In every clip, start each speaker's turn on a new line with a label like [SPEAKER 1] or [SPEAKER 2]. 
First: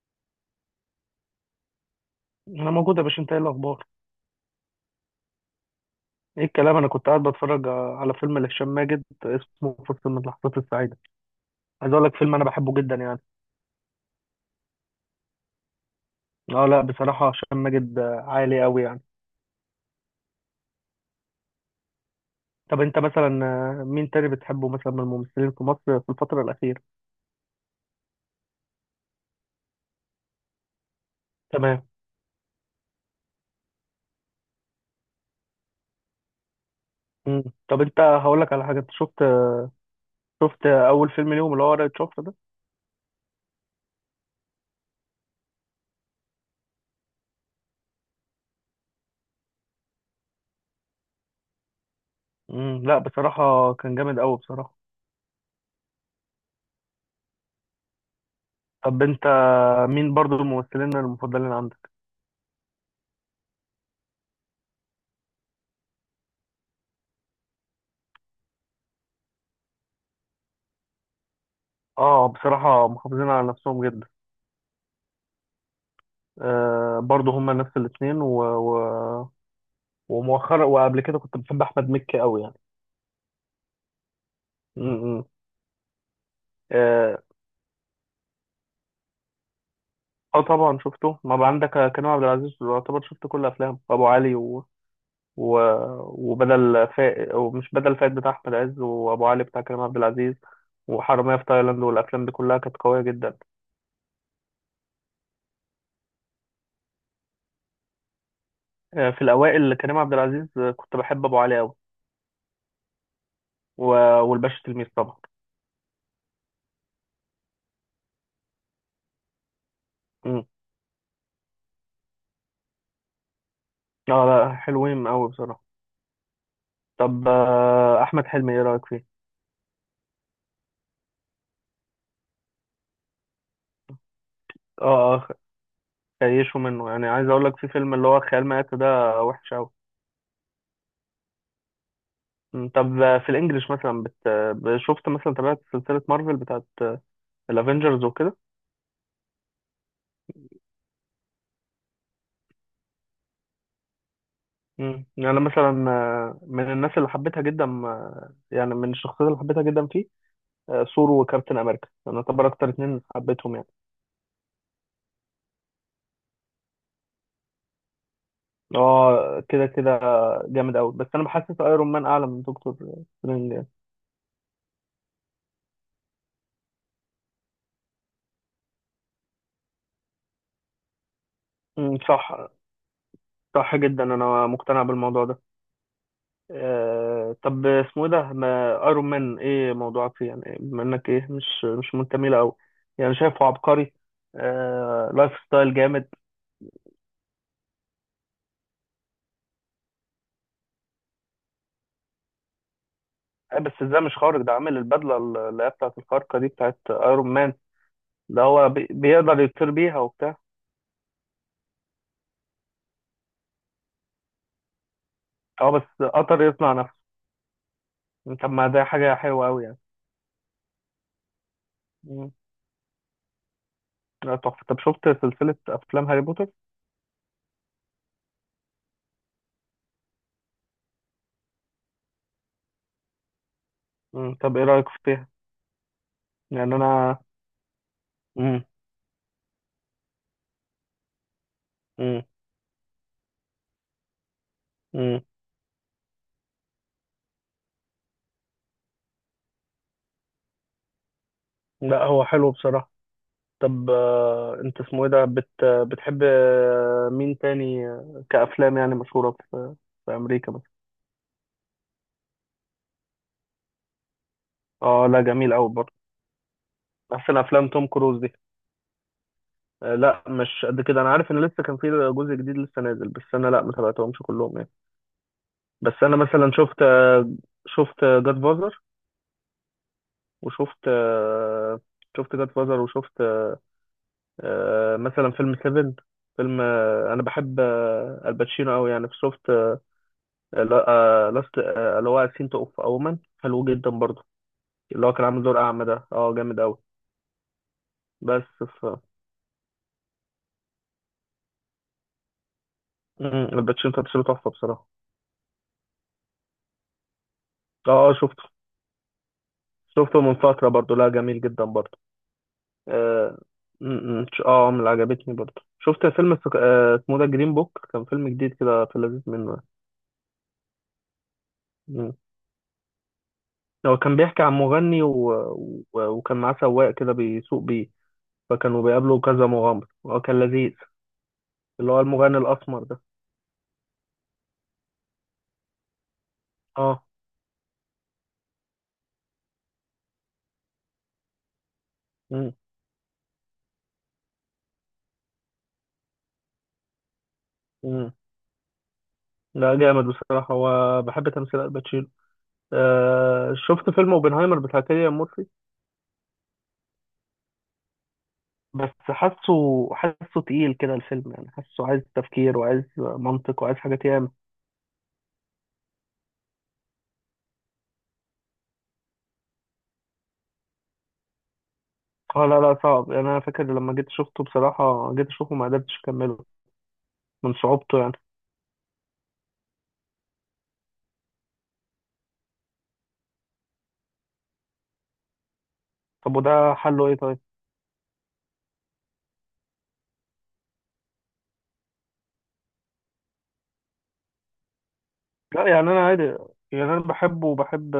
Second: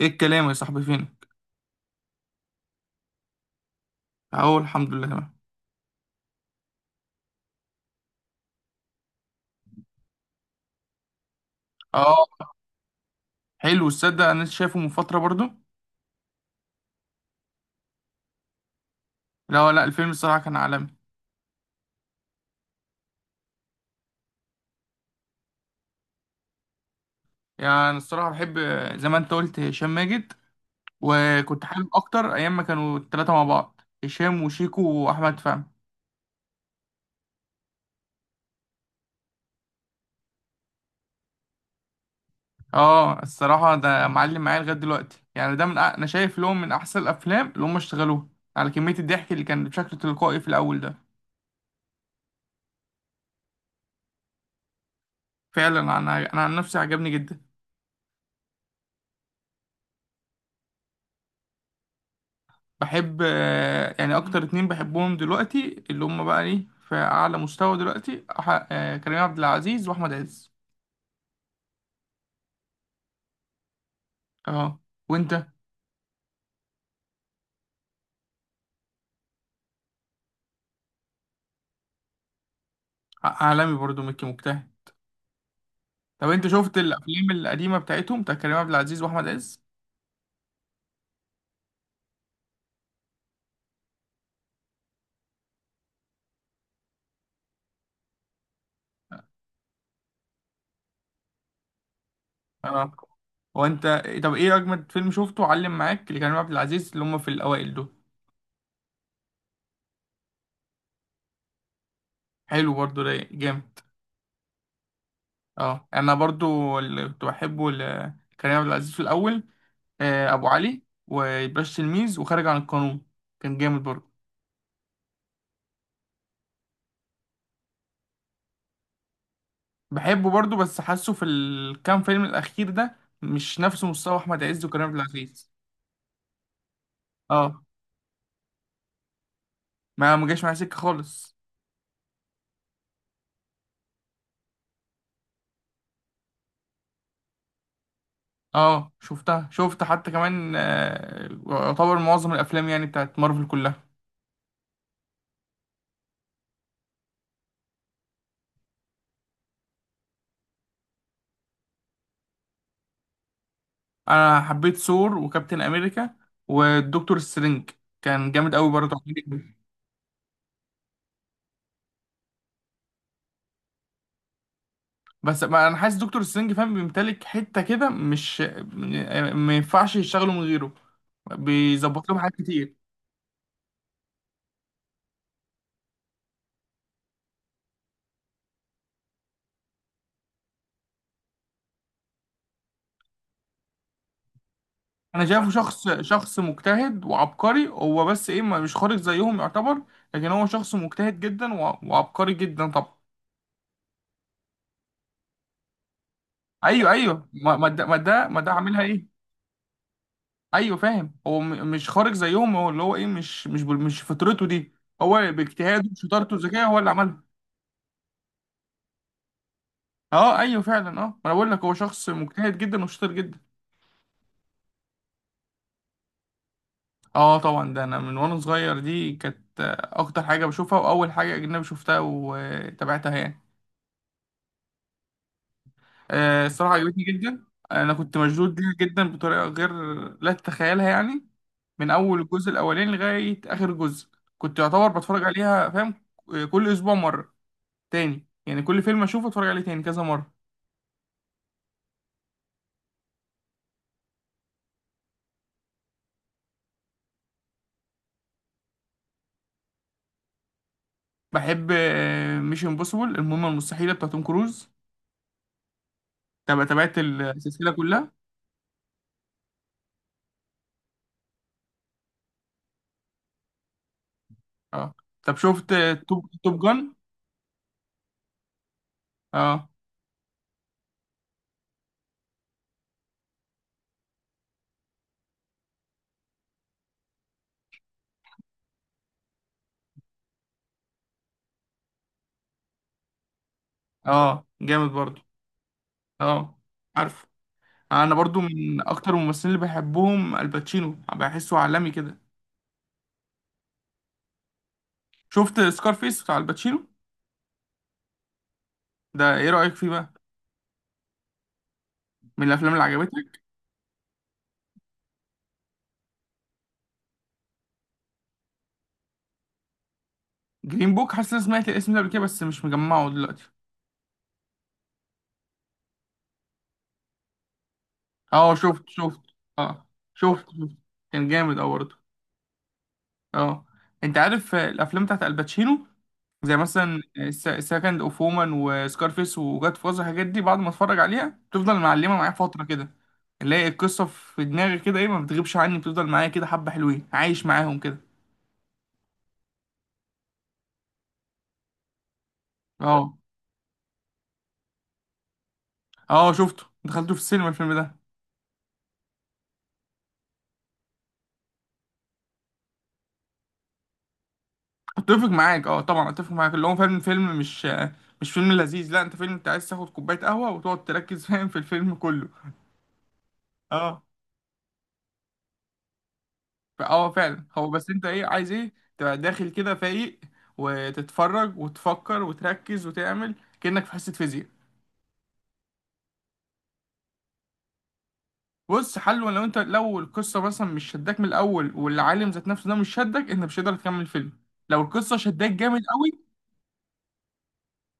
[SPEAKER 1] ايه الكلام يا صاحبي؟ فينك؟
[SPEAKER 2] انا موجود يا باشا، انت ايه الاخبار؟
[SPEAKER 1] اهو الحمد لله تمام.
[SPEAKER 2] ايه الكلام؟ انا كنت قاعد بتفرج على فيلم لهشام ماجد اسمه فرصة من اللحظات السعيدة. عايز اقول لك فيلم انا
[SPEAKER 1] اه،
[SPEAKER 2] بحبه جدا يعني.
[SPEAKER 1] حلو. الصدق انا لسه شايفه من فتره برضو.
[SPEAKER 2] اه، لا بصراحة هشام ماجد عالي قوي يعني.
[SPEAKER 1] لا لا، الفيلم الصراحه كان عالمي.
[SPEAKER 2] طب انت مثلا، مين تاني بتحبه مثلا من الممثلين في مصر في الفترة الأخيرة؟
[SPEAKER 1] يعني أنا الصراحه بحب زي ما انت قلت هشام ماجد، وكنت
[SPEAKER 2] تمام.
[SPEAKER 1] حابب اكتر ايام ما كانوا الثلاثه مع بعض: هشام وشيكو واحمد فهمي.
[SPEAKER 2] مم. طب انت هقول لك على حاجة. انت شفت اول فيلم ليهم اللي هو ورقة شفرة ده؟
[SPEAKER 1] اه الصراحه ده معلم معايا لغايه دلوقتي، يعني ده من انا شايف لهم من احسن الافلام اللي هم اشتغلوها، على كميه الضحك اللي كان بشكل تلقائي في الاول ده.
[SPEAKER 2] مم. لا بصراحة كان جامد قوي بصراحة.
[SPEAKER 1] فعلا انا عن نفسي عجبني جدا.
[SPEAKER 2] طب انت مين برضو الممثلين المفضلين عندك؟
[SPEAKER 1] بحب يعني اكتر اتنين بحبهم دلوقتي اللي هم بقى ايه في اعلى مستوى دلوقتي كريم عبد العزيز واحمد عز.
[SPEAKER 2] اه، بصراحة محافظين على نفسهم جدا.
[SPEAKER 1] اه. وانت؟
[SPEAKER 2] آه برضه هما نفس الاثنين ومؤخرا وقبل كده كنت بحب احمد مكي قوي يعني.
[SPEAKER 1] عالمي برضو، مكي مجتهد.
[SPEAKER 2] م- م.
[SPEAKER 1] طب انت شفت
[SPEAKER 2] اه،
[SPEAKER 1] الافلام القديمه بتاعتهم، بتاع كريم عبد العزيز واحمد عز؟
[SPEAKER 2] طبعا شفته. ما بقى عندك؟ كريم عبد العزيز يعتبر شفت كل افلامه، ابو علي و... وبدل فائد ومش بدل فائد بتاع احمد عز، وابو علي بتاع كريم عبد العزيز، وحرامية في تايلاند، والافلام دي كلها كانت
[SPEAKER 1] اه.
[SPEAKER 2] قويه جدا.
[SPEAKER 1] وانت؟ طب ايه اجمد فيلم شفته علم معاك لكريم عبد العزيز اللي هم في الاوائل دول؟
[SPEAKER 2] آه، في الاوائل كريم عبد العزيز كنت بحب ابو علي قوي
[SPEAKER 1] حلو برضو، رايق جامد.
[SPEAKER 2] و... والباشا تلميذ طبعا.
[SPEAKER 1] اه انا برضو اللي كنت بحبه لكريم عبد العزيز في الاول
[SPEAKER 2] م.
[SPEAKER 1] ابو علي وباش تلميذ وخارج عن القانون. كان جامد برضو.
[SPEAKER 2] اه لا، حلوين قوي بصراحه. طب احمد حلمي ايه رايك فيه؟
[SPEAKER 1] بحبه برضو، بس حاسه في الكام فيلم الاخير ده مش نفس مستوى احمد عز وكريم عبد
[SPEAKER 2] اه،
[SPEAKER 1] العزيز.
[SPEAKER 2] كيشوا منه. يعني عايز اقول لك
[SPEAKER 1] اه،
[SPEAKER 2] في فيلم اللي هو خيال مآتة ده وحش قوي.
[SPEAKER 1] ما جاش معايا سكه خالص.
[SPEAKER 2] طب في الانجليش مثلا بت... آه، شفت مثلا؟ تابعت سلسلة مارفل بتاعت الافينجرز وكده؟
[SPEAKER 1] اه شفتها، شفت حتى كمان يعتبر معظم الافلام يعني بتاعت مارفل كلها.
[SPEAKER 2] يعني أنا مثلا من الناس اللي حبيتها جدا، يعني من الشخصيات اللي حبيتها جدا فيه ثور وكابتن امريكا. انا اعتبر اكتر اتنين حبيتهم يعني.
[SPEAKER 1] انا حبيت ثور وكابتن امريكا والدكتور سترينج، كان جامد قوي برضه.
[SPEAKER 2] اه كده كده، جامد قوي. بس انا بحسس ايرون مان اعلى من دكتور سترينج يعني.
[SPEAKER 1] بس ما انا حاسس دكتور سترينج فاهم، بيمتلك حته كده، مش ما ينفعش يشتغلوا من غيره،
[SPEAKER 2] مم،
[SPEAKER 1] بيظبط لهم حاجات
[SPEAKER 2] صح.
[SPEAKER 1] كتير.
[SPEAKER 2] صح جدا، انا مقتنع بالموضوع ده. طب اسمه ايه ده؟ ما ايرون مان ايه موضوعك فيه يعني؟ بما انك ايه مش منتمي له قوي، يعني شايفه عبقري. آه،
[SPEAKER 1] انا
[SPEAKER 2] لايف
[SPEAKER 1] شايفه
[SPEAKER 2] ستايل
[SPEAKER 1] شخص،
[SPEAKER 2] جامد.
[SPEAKER 1] شخص مجتهد وعبقري هو، بس ايه مش خارج زيهم يعتبر. لكن هو شخص مجتهد جدا وعبقري جدا طبعا.
[SPEAKER 2] بس ازاي مش خارق ده؟ عامل البدله اللي هي بتاعت الخارقه دي بتاعت
[SPEAKER 1] ايوه
[SPEAKER 2] ايرون
[SPEAKER 1] ايوه،
[SPEAKER 2] مان.
[SPEAKER 1] ما ما ده ما ده ما
[SPEAKER 2] ده
[SPEAKER 1] ده
[SPEAKER 2] هو
[SPEAKER 1] عاملها ايه.
[SPEAKER 2] بيقدر يطير بيها وبتاع.
[SPEAKER 1] ايوه فاهم، هو مش خارج زيهم، هو اللي هو ايه مش مش فطرته دي، هو
[SPEAKER 2] اه،
[SPEAKER 1] باجتهاده
[SPEAKER 2] بس
[SPEAKER 1] وشطارته
[SPEAKER 2] قطر
[SPEAKER 1] وذكائه
[SPEAKER 2] يصنع
[SPEAKER 1] هو اللي
[SPEAKER 2] نفسه،
[SPEAKER 1] عملها.
[SPEAKER 2] طب ما ده حاجه حلوه قوي يعني.
[SPEAKER 1] اه ايوه فعلا، اه ما انا بقول لك هو شخص
[SPEAKER 2] مم.
[SPEAKER 1] مجتهد جدا وشاطر جدا.
[SPEAKER 2] لا تحفه. طب شفت سلسله افلام هاري بوتر؟
[SPEAKER 1] اه طبعا، ده انا من وانا صغير دي كانت اكتر حاجه بشوفها، واول حاجه اجنبي شفتها وتابعتها يعني.
[SPEAKER 2] مم. طب ايه رايك فيها؟
[SPEAKER 1] الصراحة
[SPEAKER 2] يعني
[SPEAKER 1] عجبتني
[SPEAKER 2] انا.
[SPEAKER 1] جدا. أنا كنت مشدود
[SPEAKER 2] مم.
[SPEAKER 1] ليها جدا بطريقة غير لا تتخيلها يعني، من أول
[SPEAKER 2] مم.
[SPEAKER 1] الجزء الأولاني لغاية آخر جزء. كنت يعتبر
[SPEAKER 2] مم.
[SPEAKER 1] بتفرج عليها فاهم، كل أسبوع مرة تاني، يعني كل فيلم أشوفه أتفرج عليه تاني كذا مرة.
[SPEAKER 2] لا هو حلو بصراحه. طب انت اسمه ايه ده؟ بتحب مين تاني كأفلام يعني مشهورة في أمريكا مثلا؟
[SPEAKER 1] بحب مش امبوسيبل، المهمة المستحيلة بتاعت توم كروز.
[SPEAKER 2] اه لا، جميل قوي برضه.
[SPEAKER 1] تابعت
[SPEAKER 2] أحسن أفلام
[SPEAKER 1] السلسلة
[SPEAKER 2] توم
[SPEAKER 1] كلها.
[SPEAKER 2] كروز دي؟ لا مش قد كده. أنا عارف إن لسه كان في جزء جديد لسه نازل، بس أنا لا ما تابعتهمش كلهم يعني.
[SPEAKER 1] اه طب شفت
[SPEAKER 2] بس أنا مثلا
[SPEAKER 1] توب
[SPEAKER 2] شفت
[SPEAKER 1] جان؟
[SPEAKER 2] آه، شفت جاد فازر
[SPEAKER 1] اه.
[SPEAKER 2] وشفت آه، شفت جاد فازر، وشفت مثلا فيلم سيفن. فيلم أنا بحب الباتشينو قوي يعني. لا- آه، لاست آه، اللي هو سين تو اوف اومن حلو جدا برضه.
[SPEAKER 1] اه جامد
[SPEAKER 2] اللي هو
[SPEAKER 1] برضو.
[SPEAKER 2] كان عامل دور اعمى ده، اه
[SPEAKER 1] اه
[SPEAKER 2] جامد قوي.
[SPEAKER 1] عارف، انا برضو
[SPEAKER 2] بس
[SPEAKER 1] من
[SPEAKER 2] ف
[SPEAKER 1] اكتر الممثلين اللي بحبهم الباتشينو، بحسه عالمي كده.
[SPEAKER 2] مم، الباتشينو تمثيله تحفه بصراحه.
[SPEAKER 1] شفت سكارفيس بتاع الباتشينو؟
[SPEAKER 2] اه اه، شفته.
[SPEAKER 1] ده ايه رأيك فيه بقى؟
[SPEAKER 2] شفته من فتره برضه. لا، جميل جدا برضه.
[SPEAKER 1] من الافلام اللي
[SPEAKER 2] اه.
[SPEAKER 1] عجبتك؟
[SPEAKER 2] مم، اه، من اللي عجبتني برضه شفت فيلم اسمه ده جرين بوك. كان فيلم جديد كده، في اللذيذ منه.
[SPEAKER 1] جرين بوك، حاسس اني سمعت الاسم ده قبل
[SPEAKER 2] مم.
[SPEAKER 1] كده بس مش مجمعه دلوقتي.
[SPEAKER 2] هو كان بيحكي عن مغني وكان معاه سواق كده بيسوق بيه.
[SPEAKER 1] اه
[SPEAKER 2] فكانوا بيقابلوا
[SPEAKER 1] شفت.
[SPEAKER 2] كذا
[SPEAKER 1] اه
[SPEAKER 2] مغامر، هو كان لذيذ.
[SPEAKER 1] شفت. كان جامد اه
[SPEAKER 2] اللي
[SPEAKER 1] برضه.
[SPEAKER 2] هو المغني الاسمر ده.
[SPEAKER 1] اه انت عارف الافلام بتاعت الباتشينو زي مثلا
[SPEAKER 2] اه.
[SPEAKER 1] سكند اوف وومن وسكارفيس وجاد فازر، الحاجات دي بعد ما اتفرج عليها بتفضل معلمه معايا فتره كده، اللي هي القصه في دماغي كده ايه ما بتغيبش عني، بتفضل معايا كده حبه، حلوين عايش معاهم كده.
[SPEAKER 2] مم. لا جامد بصراحة، وبحب تمثيل الباتشينو.
[SPEAKER 1] اه.
[SPEAKER 2] آه، شفت فيلم اوبنهايمر بتاع كيليان مورفي.
[SPEAKER 1] اه شفته، دخلته في السينما الفيلم ده.
[SPEAKER 2] بس حاسه تقيل كده الفيلم يعني. حاسه عايز تفكير وعايز منطق وعايز حاجات ياما.
[SPEAKER 1] اتفق معاك، اه طبعا اتفق معاك، اللي هو فعلا فيلم مش مش فيلم لذيذ، لا انت فيلم انت عايز تاخد كوبايه قهوه وتقعد تركز فاهم في الفيلم كله.
[SPEAKER 2] اه لا لا، صعب يعني. انا فاكر لما
[SPEAKER 1] اه
[SPEAKER 2] جيت شفته بصراحة، جيت اشوفه ما قدرتش اكمله
[SPEAKER 1] فعلا،
[SPEAKER 2] من
[SPEAKER 1] هو بس
[SPEAKER 2] صعوبته
[SPEAKER 1] انت
[SPEAKER 2] يعني.
[SPEAKER 1] ايه عايز ايه تبقى داخل كده فايق وتتفرج وتفكر وتركز وتعمل كأنك في حصه فيزياء.
[SPEAKER 2] طب وده حله ايه طيب؟
[SPEAKER 1] بص حلو، لو انت لو القصه مثلا مش شداك من الاول والعالم ذات نفسه ده مش شدك، انت مش هتقدر تكمل الفيلم. لو القصه شداك
[SPEAKER 2] لا
[SPEAKER 1] جامد
[SPEAKER 2] يعني انا عادي.
[SPEAKER 1] قوي.
[SPEAKER 2] يعني انا بحبه، وبحب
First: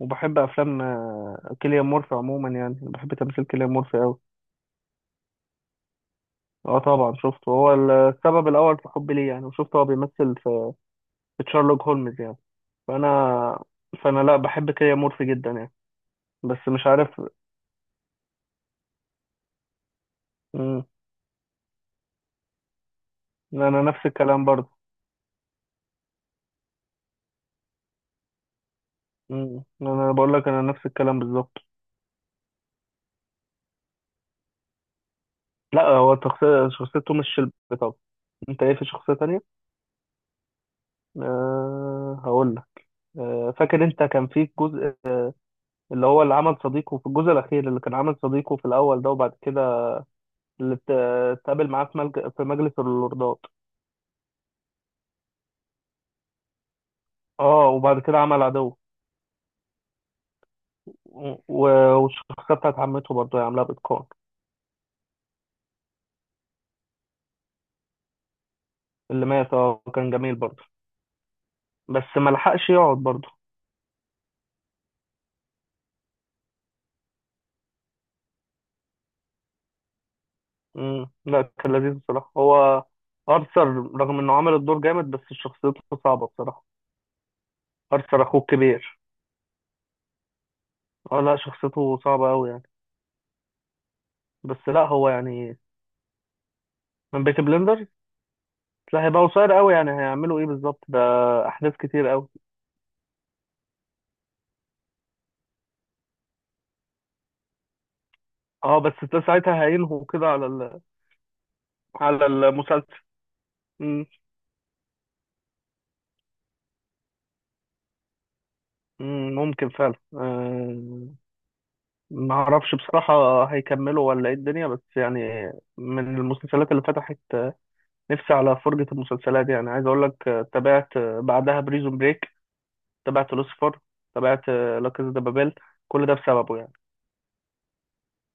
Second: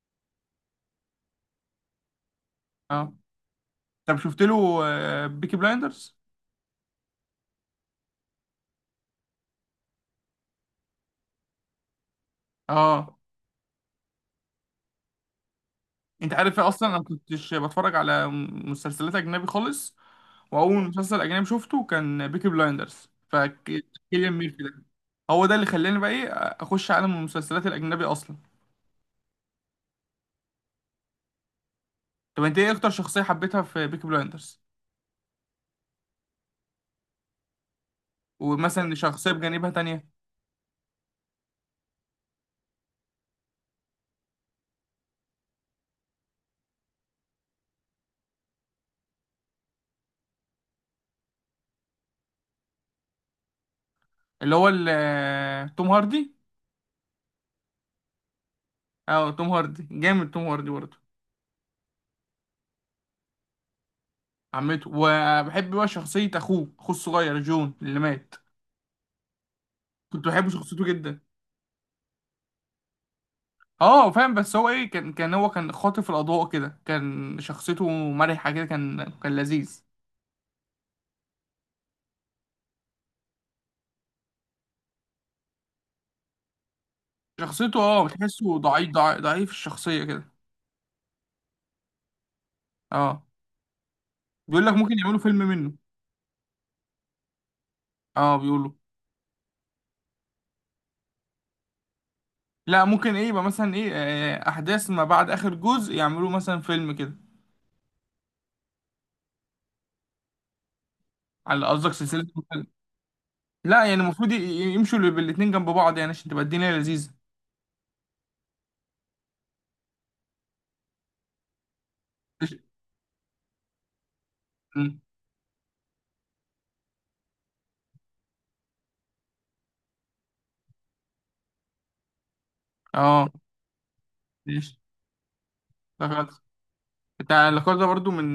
[SPEAKER 2] وبحب افلام كيليان مورفي عموما، يعني
[SPEAKER 1] اه
[SPEAKER 2] بحب تمثيل كيليان مورفي
[SPEAKER 1] طب
[SPEAKER 2] قوي.
[SPEAKER 1] شفت له بيكي بلايندرز؟
[SPEAKER 2] اه طبعا، شفته. هو السبب الاول في حبي ليه يعني. وشفته هو بيمثل في تشارلوك هولمز يعني. فانا
[SPEAKER 1] اه
[SPEAKER 2] فانا لا بحب كيليان مورفي جدا يعني.
[SPEAKER 1] انت عارف ايه،
[SPEAKER 2] بس مش
[SPEAKER 1] اصلا انا
[SPEAKER 2] عارف.
[SPEAKER 1] كنتش بتفرج على مسلسلات اجنبي خالص، واول
[SPEAKER 2] مم.
[SPEAKER 1] مسلسل اجنبي شفته كان بيكي بلايندرز،
[SPEAKER 2] انا نفس
[SPEAKER 1] فكيليان
[SPEAKER 2] الكلام
[SPEAKER 1] ميرفي
[SPEAKER 2] برضه.
[SPEAKER 1] ده هو ده اللي خلاني بقى ايه اخش عالم المسلسلات الاجنبي اصلا.
[SPEAKER 2] انا بقول لك انا نفس الكلام بالظبط.
[SPEAKER 1] طب انت ايه اكتر شخصيه حبيتها في بيكي بلايندرز؟
[SPEAKER 2] لا هو شخصيته مش شلبي طبعا. انت ايه في
[SPEAKER 1] ومثلا
[SPEAKER 2] شخصية
[SPEAKER 1] شخصيه
[SPEAKER 2] تانية؟
[SPEAKER 1] بجانبها تانية؟
[SPEAKER 2] أه هقول لك. أه فاكر انت كان في جزء، اللي هو اللي عمل صديقه في الجزء الاخير، اللي كان عمل صديقه في الاول ده، وبعد كده اللي ات- اتقابل معاه في في مجلس اللوردات.
[SPEAKER 1] توم هاردي.
[SPEAKER 2] اه، وبعد كده عمل عدو.
[SPEAKER 1] اه توم هاردي جامد، توم هاردي برضه.
[SPEAKER 2] و- والشخصية بتاعت عمته برضه هي عاملاها بإتقان.
[SPEAKER 1] عمته. وبحب بقى شخصيه اخوه، اخوه الصغير جون اللي مات،
[SPEAKER 2] اللي مات، اه كان
[SPEAKER 1] كنت
[SPEAKER 2] جميل
[SPEAKER 1] بحب
[SPEAKER 2] برضه.
[SPEAKER 1] شخصيته جدا.
[SPEAKER 2] بس ما لحقش يقعد برضه.
[SPEAKER 1] اه فاهم، بس هو ايه كان كان هو كان خاطف الاضواء كده، كان شخصيته مرحه كده، كان لذيذ.
[SPEAKER 2] لا كان لذيذ بصراحة هو. أرثر، رغم إنه عمل الدور جامد، بس شخصيته صعبة بصراحة.
[SPEAKER 1] شخصيته اه
[SPEAKER 2] أرثر أخوه
[SPEAKER 1] بتحسه ضعيف،
[SPEAKER 2] الكبير.
[SPEAKER 1] ضعيف الشخصيه كده.
[SPEAKER 2] اه لا، شخصيته صعبة أوي يعني.
[SPEAKER 1] اه بيقول
[SPEAKER 2] بس
[SPEAKER 1] لك
[SPEAKER 2] لا
[SPEAKER 1] ممكن
[SPEAKER 2] هو
[SPEAKER 1] يعملوا فيلم
[SPEAKER 2] يعني.
[SPEAKER 1] منه.
[SPEAKER 2] من بيكي بلندرز.
[SPEAKER 1] اه بيقولوا.
[SPEAKER 2] لا هيبقى قصير أوي يعني، هيعملوا إيه بالظبط ده؟ أحداث كتير أوي.
[SPEAKER 1] لا ممكن ايه يبقى مثلا ايه احداث ما بعد اخر جزء، يعملوا مثلا فيلم كده.
[SPEAKER 2] اه بس ده ساعتها هينهوا كده على ال...
[SPEAKER 1] على قصدك سلسله
[SPEAKER 2] على
[SPEAKER 1] مسلسل.
[SPEAKER 2] المسلسل.
[SPEAKER 1] لا يعني
[SPEAKER 2] امم
[SPEAKER 1] المفروض يمشوا بالاتنين جنب بعض يعني عشان تبقى الدنيا لذيذه.
[SPEAKER 2] ممكن فعلا. ما
[SPEAKER 1] ماشي.
[SPEAKER 2] اعرفش بصراحة هيكملوا ولا ايه الدنيا بس
[SPEAKER 1] م.
[SPEAKER 2] يعني. من المسلسلات اللي فتحت نفسي على فرجة المسلسلات يعني، عايز اقول لك، تابعت بعدها بريزون بريك.
[SPEAKER 1] اه
[SPEAKER 2] تابعت لوسيفر. تابعت لا كازا دي بابيل. كل ده
[SPEAKER 1] ماشي.
[SPEAKER 2] بسببه يعني.
[SPEAKER 1] بتاع الحوار ده برضو من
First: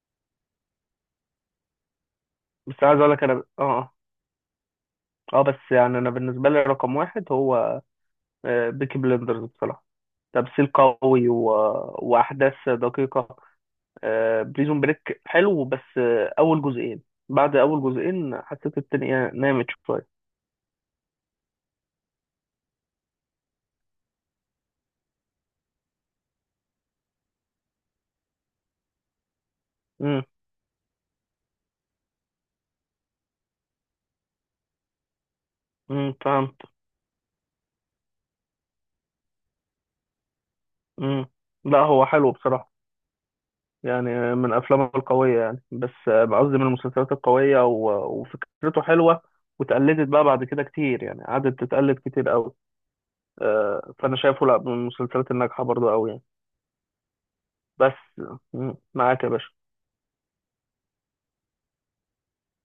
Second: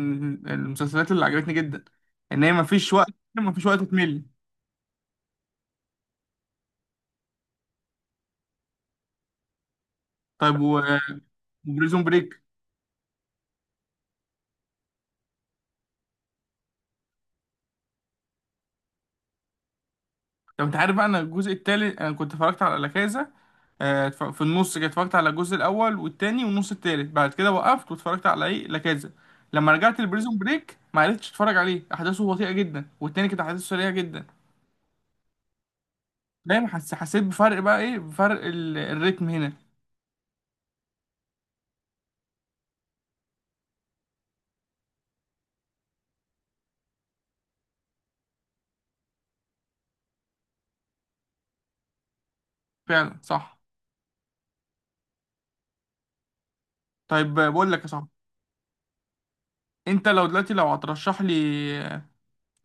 [SPEAKER 1] المسلسلات اللي عجبتني جدا، ان هي
[SPEAKER 2] بس
[SPEAKER 1] مفيش
[SPEAKER 2] عايز اقول
[SPEAKER 1] وقت،
[SPEAKER 2] لك انا اه،
[SPEAKER 1] مفيش وقت
[SPEAKER 2] اه،
[SPEAKER 1] تمل.
[SPEAKER 2] بس يعني انا بالنسبة لي رقم واحد هو بيكي بلندرز بصراحة.
[SPEAKER 1] طيب
[SPEAKER 2] تمثيل قوي
[SPEAKER 1] وبريزون بريك.
[SPEAKER 2] واحداث دقيقة. بريزون بريك حلو بس اول جزئين. بعد اول جزئين حسيت الدنيا نامت شوية.
[SPEAKER 1] طب انت عارف بقى، انا الجزء التالت انا كنت اتفرجت على لا كازا. في النص كده اتفرجت على الجزء الاول والتاني والنص التالت، بعد كده وقفت واتفرجت على ايه لا كازا. لما رجعت لبريزون بريك ما عرفتش اتفرج عليه، احداثه بطيئه جدا والتاني كانت احداثه سريعه جدا.
[SPEAKER 2] فهمت.
[SPEAKER 1] دايما حسيت بفرق، بقى ايه بفرق الريتم هنا.
[SPEAKER 2] امم لا هو حلو بصراحة. يعني من أفلامه القوية يعني، بس قصدي من المسلسلات القوية وفكرته حلوة، واتقلدت بقى بعد كده كتير يعني، قعدت تتقلد كتير قوي.
[SPEAKER 1] فعلا صح.
[SPEAKER 2] فأنا شايفه لا من المسلسلات الناجحة برضه قوي يعني.
[SPEAKER 1] طيب بقول لك يا
[SPEAKER 2] بس.
[SPEAKER 1] صاحبي،
[SPEAKER 2] مم، معاك يا باشا.
[SPEAKER 1] انت لو دلوقتي لو هترشح لي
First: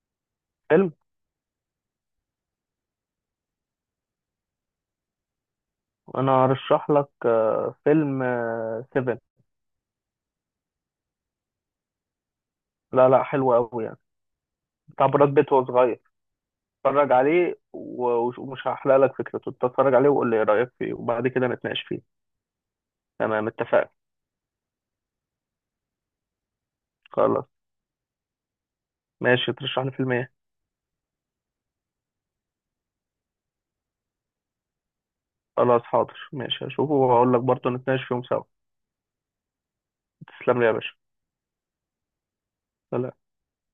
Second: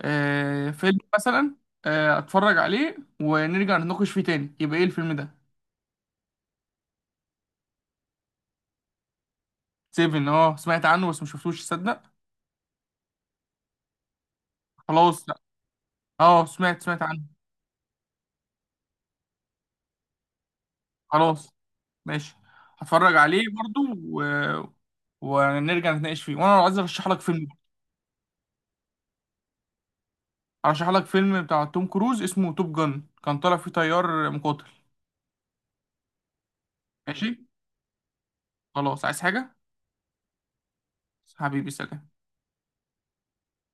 [SPEAKER 2] فيلم.
[SPEAKER 1] فيلم مثلا اتفرج عليه ونرجع نتناقش فيه تاني، يبقى ايه الفيلم ده؟
[SPEAKER 2] أنا هرشح لك فيلم سيفن.
[SPEAKER 1] سيفن؟ اه سمعت عنه بس ما شفتوش تصدق.
[SPEAKER 2] لا لا، حلو قوي يعني. بتاع
[SPEAKER 1] خلاص
[SPEAKER 2] براد
[SPEAKER 1] لا.
[SPEAKER 2] بيت وهو صغير.
[SPEAKER 1] اه سمعت، سمعت
[SPEAKER 2] اتفرج
[SPEAKER 1] عنه.
[SPEAKER 2] عليه ومش هحرق لك فكرته. اتفرج عليه وقول لي ايه رأيك فيه، وبعد كده
[SPEAKER 1] خلاص
[SPEAKER 2] نتناقش فيه.
[SPEAKER 1] ماشي، هتفرج عليه
[SPEAKER 2] تمام،
[SPEAKER 1] برضو
[SPEAKER 2] اتفقنا.
[SPEAKER 1] و... ونرجع نتناقش فيه. وانا عايز ارشح لك
[SPEAKER 2] خلاص.
[SPEAKER 1] فيلم.
[SPEAKER 2] ماشي، ترشح لي فيلم ايه؟
[SPEAKER 1] ارشح لك فيلم بتاع توم كروز اسمه توب جن، كان طالع فيه طيار مقاتل.
[SPEAKER 2] خلاص حاضر، ماشي هشوفه واقول لك
[SPEAKER 1] ماشي.
[SPEAKER 2] برضه نتناقش فيهم سوا.
[SPEAKER 1] خلاص، عايز حاجة؟
[SPEAKER 2] تسلم لي يا باشا.
[SPEAKER 1] حبيبي سلام.
[SPEAKER 2] سلام.